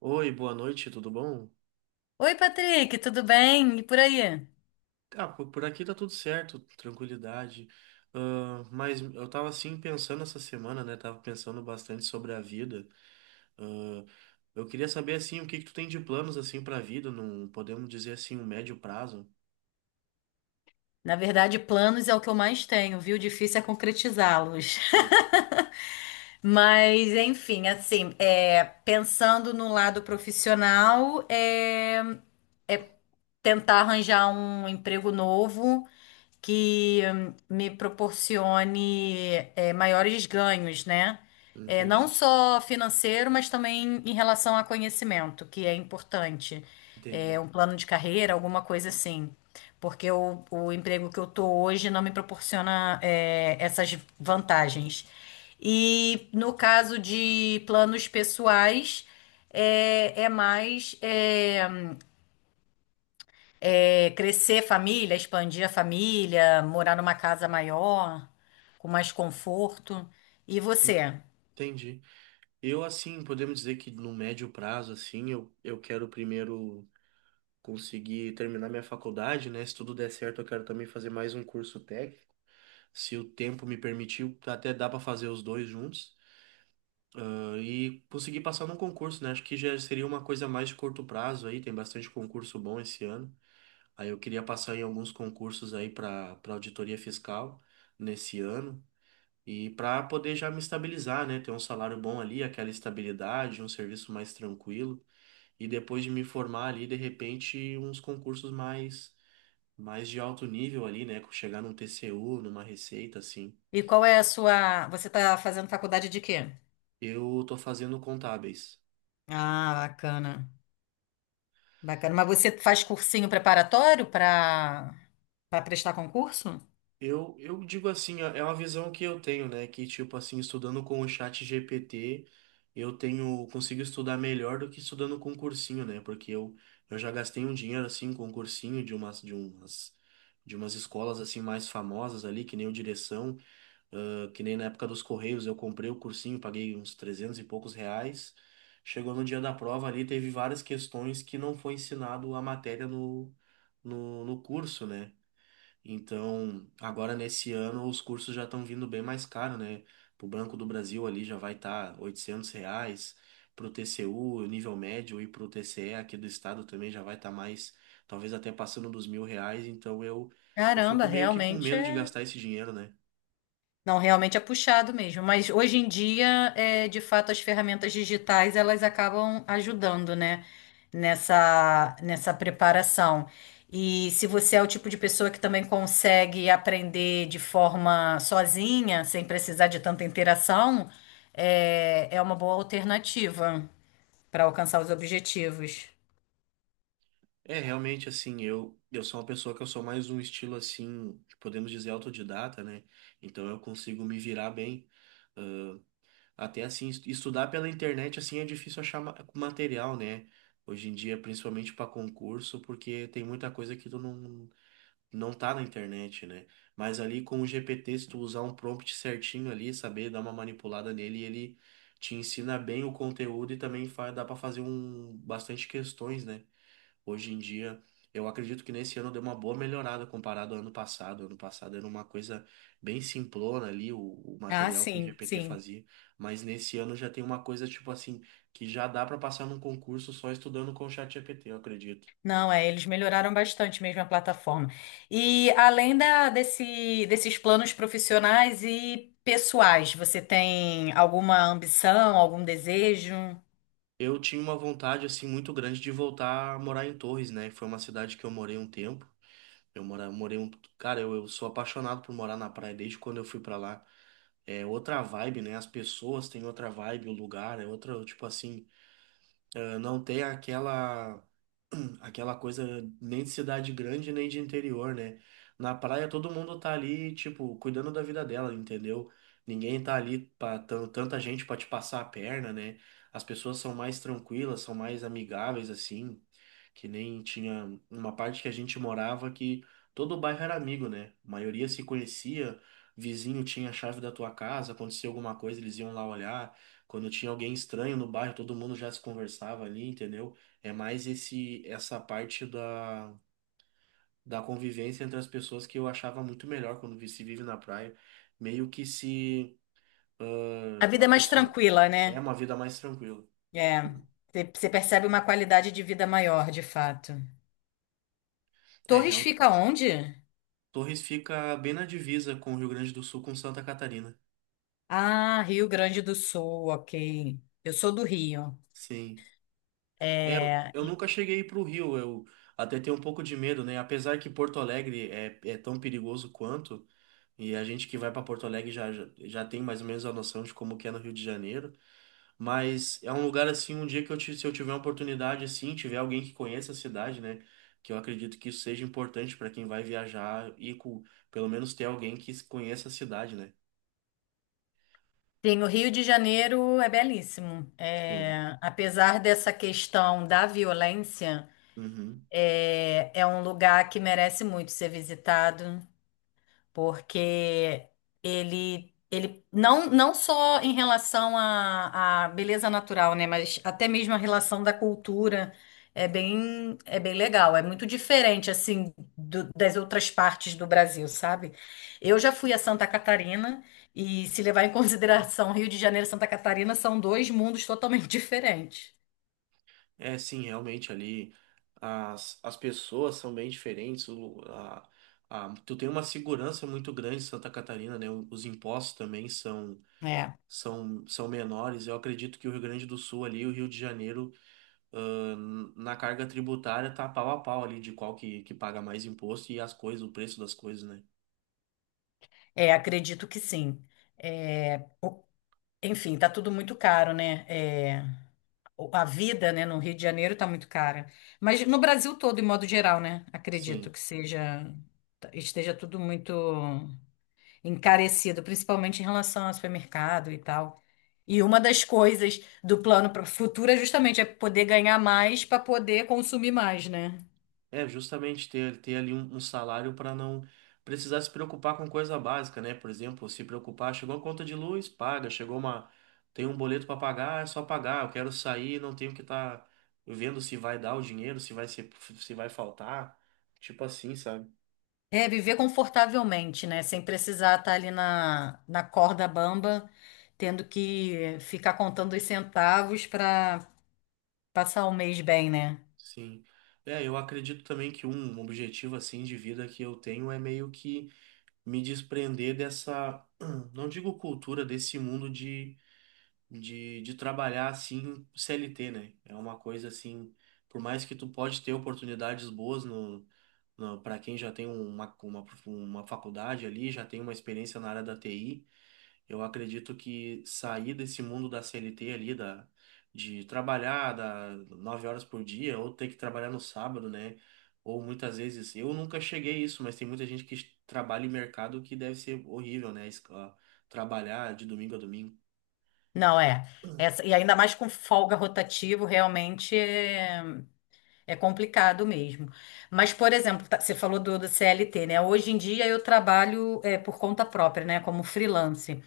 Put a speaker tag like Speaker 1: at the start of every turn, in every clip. Speaker 1: Oi, boa noite, tudo bom?
Speaker 2: Oi, Patrick, tudo bem? E por aí?
Speaker 1: Por aqui tá tudo certo, tranquilidade. Mas eu tava assim pensando essa semana, né? Tava pensando bastante sobre a vida. Ah, eu queria saber assim, o que que tu tem de planos assim para a vida. Não podemos dizer assim, um médio prazo?
Speaker 2: Na verdade, planos é o que eu mais tenho, viu? Difícil é concretizá-los.
Speaker 1: Hum.
Speaker 2: Mas, enfim, assim, pensando no lado profissional, tentar arranjar um emprego novo que me proporcione maiores ganhos, né? Não
Speaker 1: Entendi,
Speaker 2: só financeiro, mas também em relação a conhecimento, que é importante.
Speaker 1: entendi.
Speaker 2: Um plano de carreira, alguma coisa assim. Porque o emprego que eu tô hoje não me proporciona essas vantagens. E no caso de planos pessoais, é, é mais. É, crescer família, expandir a família, morar numa casa maior, com mais conforto. E você?
Speaker 1: Entendi. Eu assim, podemos dizer que no médio prazo assim, eu quero primeiro conseguir terminar minha faculdade, né? Se tudo der certo, eu quero também fazer mais um curso técnico. Se o tempo me permitir até dá para fazer os dois juntos. E conseguir passar num concurso, né? Acho que já seria uma coisa mais de curto prazo aí. Tem bastante concurso bom esse ano. Aí eu queria passar em alguns concursos aí para auditoria fiscal nesse ano. E para poder já me estabilizar, né? Ter um salário bom ali, aquela estabilidade, um serviço mais tranquilo. E depois de me formar ali, de repente, uns concursos mais, mais de alto nível ali, né? Chegar num TCU, numa receita, assim.
Speaker 2: E qual é a sua. Você está fazendo faculdade de quê?
Speaker 1: Eu tô fazendo contábeis.
Speaker 2: Ah, bacana. Bacana. Mas você faz cursinho preparatório para prestar concurso?
Speaker 1: Eu digo assim, é uma visão que eu tenho, né? Que, tipo assim, estudando com o chat GPT, eu tenho, consigo estudar melhor do que estudando com um cursinho, né? Porque eu já gastei um dinheiro, assim, com um cursinho de umas escolas, assim, mais famosas ali, que nem o Direção, que nem na época dos Correios, eu comprei o cursinho, paguei uns 300 e poucos reais. Chegou no dia da prova ali, teve várias questões que não foi ensinado a matéria no curso, né? Então, agora nesse ano os cursos já estão vindo bem mais caro, né? Pro Banco do Brasil ali já vai estar tá R$ 800, pro TCU, nível médio, e pro TCE aqui do estado também já vai estar mais, talvez até passando dos 1.000 reais, então eu
Speaker 2: Caramba,
Speaker 1: fico meio que com
Speaker 2: realmente
Speaker 1: medo de
Speaker 2: é.
Speaker 1: gastar esse dinheiro, né?
Speaker 2: Não, realmente é puxado mesmo. Mas hoje em dia, de fato, as ferramentas digitais elas acabam ajudando, né? Nessa preparação. E se você é o tipo de pessoa que também consegue aprender de forma sozinha, sem precisar de tanta interação, é uma boa alternativa para alcançar os objetivos.
Speaker 1: É, realmente, assim, eu sou uma pessoa que eu sou mais um estilo, assim, podemos dizer, autodidata, né? Então eu consigo me virar bem. Até assim, estudar pela internet assim é difícil achar material, né? Hoje em dia, principalmente para concurso, porque tem muita coisa que tu não tá na internet, né? Mas ali com o GPT, se tu usar um prompt certinho ali, saber dar uma manipulada nele, ele te ensina bem o conteúdo e também dá para fazer um bastante questões, né? Hoje em dia, eu acredito que nesse ano deu uma boa melhorada comparado ao ano passado. Ano passado era uma coisa bem simplona ali, o
Speaker 2: Ah,
Speaker 1: material que o
Speaker 2: sim,
Speaker 1: GPT
Speaker 2: sim.
Speaker 1: fazia. Mas nesse ano já tem uma coisa tipo assim, que já dá para passar num concurso só estudando com o chat GPT eu acredito.
Speaker 2: Não, eles melhoraram bastante mesmo a plataforma. E além desses planos profissionais e pessoais, você tem alguma ambição, algum desejo?
Speaker 1: Eu tinha uma vontade assim muito grande de voltar a morar em Torres, né? Foi uma cidade que eu morei um tempo. Eu morei cara, eu sou apaixonado por morar na praia desde quando eu fui para lá. É outra vibe, né? As pessoas têm outra vibe, o lugar é outra, tipo assim, não tem aquela aquela coisa nem de cidade grande nem de interior, né? Na praia todo mundo tá ali, tipo, cuidando da vida dela, entendeu? Ninguém tá ali para tanta gente pra te passar a perna, né? As pessoas são mais tranquilas, são mais amigáveis assim, que nem tinha uma parte que a gente morava que todo o bairro era amigo, né? A maioria se conhecia, vizinho tinha a chave da tua casa, acontecia alguma coisa, eles iam lá olhar. Quando tinha alguém estranho no bairro, todo mundo já se conversava ali, entendeu? É mais esse essa parte da convivência entre as pessoas que eu achava muito melhor quando se vive na praia. Meio que se
Speaker 2: A vida
Speaker 1: a
Speaker 2: é mais
Speaker 1: pessoa
Speaker 2: tranquila,
Speaker 1: é
Speaker 2: né?
Speaker 1: uma vida mais tranquila.
Speaker 2: É, você percebe uma qualidade de vida maior, de fato.
Speaker 1: É,
Speaker 2: Torres
Speaker 1: realmente.
Speaker 2: fica onde?
Speaker 1: Torres fica bem na divisa com o Rio Grande do Sul, com Santa Catarina.
Speaker 2: Ah, Rio Grande do Sul, ok. Eu sou do Rio.
Speaker 1: Sim. É, eu
Speaker 2: É,
Speaker 1: eu nunca cheguei para o Rio, eu até tenho um pouco de medo, né? Apesar que Porto Alegre é, é tão perigoso quanto. E a gente que vai para Porto Alegre já, já, já tem mais ou menos a noção de como que é no Rio de Janeiro, mas é um lugar assim, um dia que eu se eu tiver uma oportunidade assim, tiver alguém que conheça a cidade, né, que eu acredito que isso seja importante para quem vai viajar e com, pelo menos ter alguém que conheça a cidade, né?
Speaker 2: tem o Rio de Janeiro, é belíssimo.
Speaker 1: Sim.
Speaker 2: É, apesar dessa questão da violência.
Speaker 1: Uhum.
Speaker 2: É, é um lugar que merece muito ser visitado, porque ele não, não só em relação à, à beleza natural, né, mas até mesmo a relação da cultura é bem legal. É muito diferente, assim, das outras partes do Brasil, sabe? Eu já fui a Santa Catarina e, se levar em consideração Rio de Janeiro e Santa Catarina, são dois mundos totalmente diferentes.
Speaker 1: É, sim, realmente ali as pessoas são bem diferentes, a, a, tu tem uma segurança muito grande em Santa Catarina, né? Os impostos também são
Speaker 2: É,
Speaker 1: são, são menores. Eu acredito que o Rio Grande do Sul ali, o Rio de Janeiro, ah, na carga tributária tá pau a pau ali de qual que paga mais imposto e as coisas, o preço das coisas, né?
Speaker 2: acredito que sim. É, enfim, tá tudo muito caro, né? A vida, né, no Rio de Janeiro tá muito cara. Mas no Brasil todo, em modo geral, né? Acredito
Speaker 1: Sim.
Speaker 2: que seja, tá, esteja tudo muito encarecido, principalmente em relação ao supermercado e tal. E uma das coisas do plano para o futuro é justamente poder ganhar mais para poder consumir mais, né?
Speaker 1: É justamente ter ali um salário para não precisar se preocupar com coisa básica, né? Por exemplo, se preocupar, chegou a conta de luz, paga, chegou tem um boleto para pagar, é só pagar. Eu quero sair, não tenho que estar vendo se vai dar o dinheiro, se vai ser, se vai faltar, tipo assim, sabe?
Speaker 2: Viver confortavelmente, né? Sem precisar estar ali na corda bamba, tendo que ficar contando os centavos para passar um mês bem, né?
Speaker 1: Sim. É, eu acredito também que um objetivo assim de vida que eu tenho é meio que me desprender dessa, não digo cultura, desse mundo de trabalhar assim CLT, né? É uma coisa assim, por mais que tu pode ter oportunidades boas no, no, para quem já tem uma, uma faculdade ali, já tem uma experiência na área da TI, eu acredito que sair desse mundo da CLT ali, da, de trabalhar da 9 horas por dia, ou ter que trabalhar no sábado, né? Ou muitas vezes, eu nunca cheguei a isso, mas tem muita gente que trabalha em mercado que deve ser horrível, né? Trabalhar de domingo a domingo.
Speaker 2: Não, é. Essa, e ainda mais com folga rotativo, realmente é complicado mesmo. Mas, por exemplo, você falou do CLT, né? Hoje em dia eu trabalho por conta própria, né? Como freelance.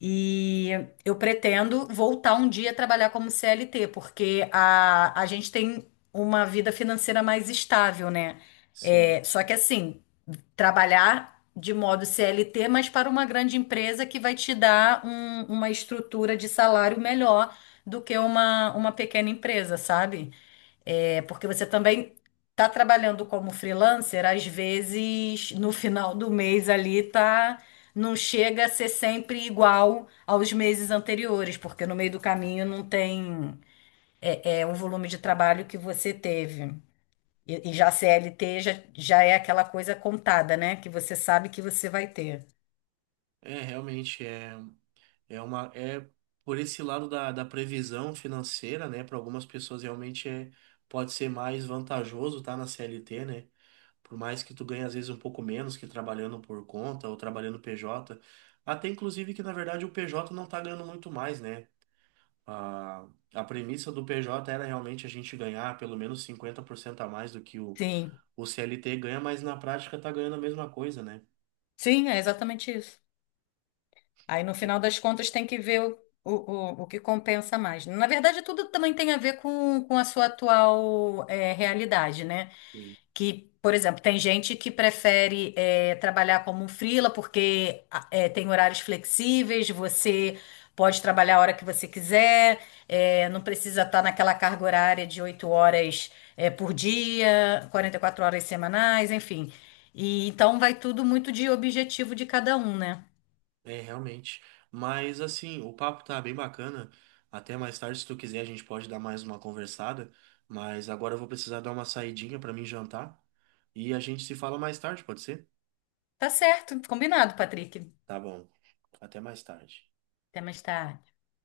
Speaker 2: E eu pretendo voltar um dia a trabalhar como CLT, porque a gente tem uma vida financeira mais estável, né?
Speaker 1: Sim.
Speaker 2: Só que assim. Trabalhar de modo CLT, mas para uma grande empresa que vai te dar uma estrutura de salário melhor do que uma pequena empresa, sabe? Porque você também está trabalhando como freelancer, às vezes no final do mês ali tá. Não chega a ser sempre igual aos meses anteriores, porque no meio do caminho não tem o volume de trabalho que você teve. Já CLT já, já é aquela coisa contada, né? Que você sabe que você vai ter.
Speaker 1: É, realmente, é, é uma. É por esse lado da, da previsão financeira, né? Para algumas pessoas realmente é, pode ser mais vantajoso estar na CLT, né? Por mais que tu ganhe às vezes um pouco menos que trabalhando por conta ou trabalhando PJ, até inclusive que na verdade o PJ não tá ganhando muito mais, né? A, a premissa do PJ era realmente a gente ganhar pelo menos 50% a mais do que
Speaker 2: Sim,
Speaker 1: o CLT ganha, mas na prática tá ganhando a mesma coisa, né?
Speaker 2: sim, é exatamente isso. Aí no final das contas tem que ver o, o que compensa mais. Na verdade, tudo também tem a ver com a sua atual realidade, né?
Speaker 1: Sim.
Speaker 2: Que, por exemplo, tem gente que prefere trabalhar como um freela porque tem horários flexíveis, você pode trabalhar a hora que você quiser, não precisa estar naquela carga horária de 8 horas por dia, 44 horas semanais, enfim. E então vai tudo muito de objetivo de cada um, né?
Speaker 1: É, realmente. Mas assim, o papo tá bem bacana. Até mais tarde, se tu quiser, a gente pode dar mais uma conversada. Mas agora eu vou precisar dar uma saidinha pra mim jantar. E a gente se fala mais tarde, pode ser?
Speaker 2: Tá certo, combinado, Patrick.
Speaker 1: Tá bom. Até mais tarde.
Speaker 2: Até mais tarde.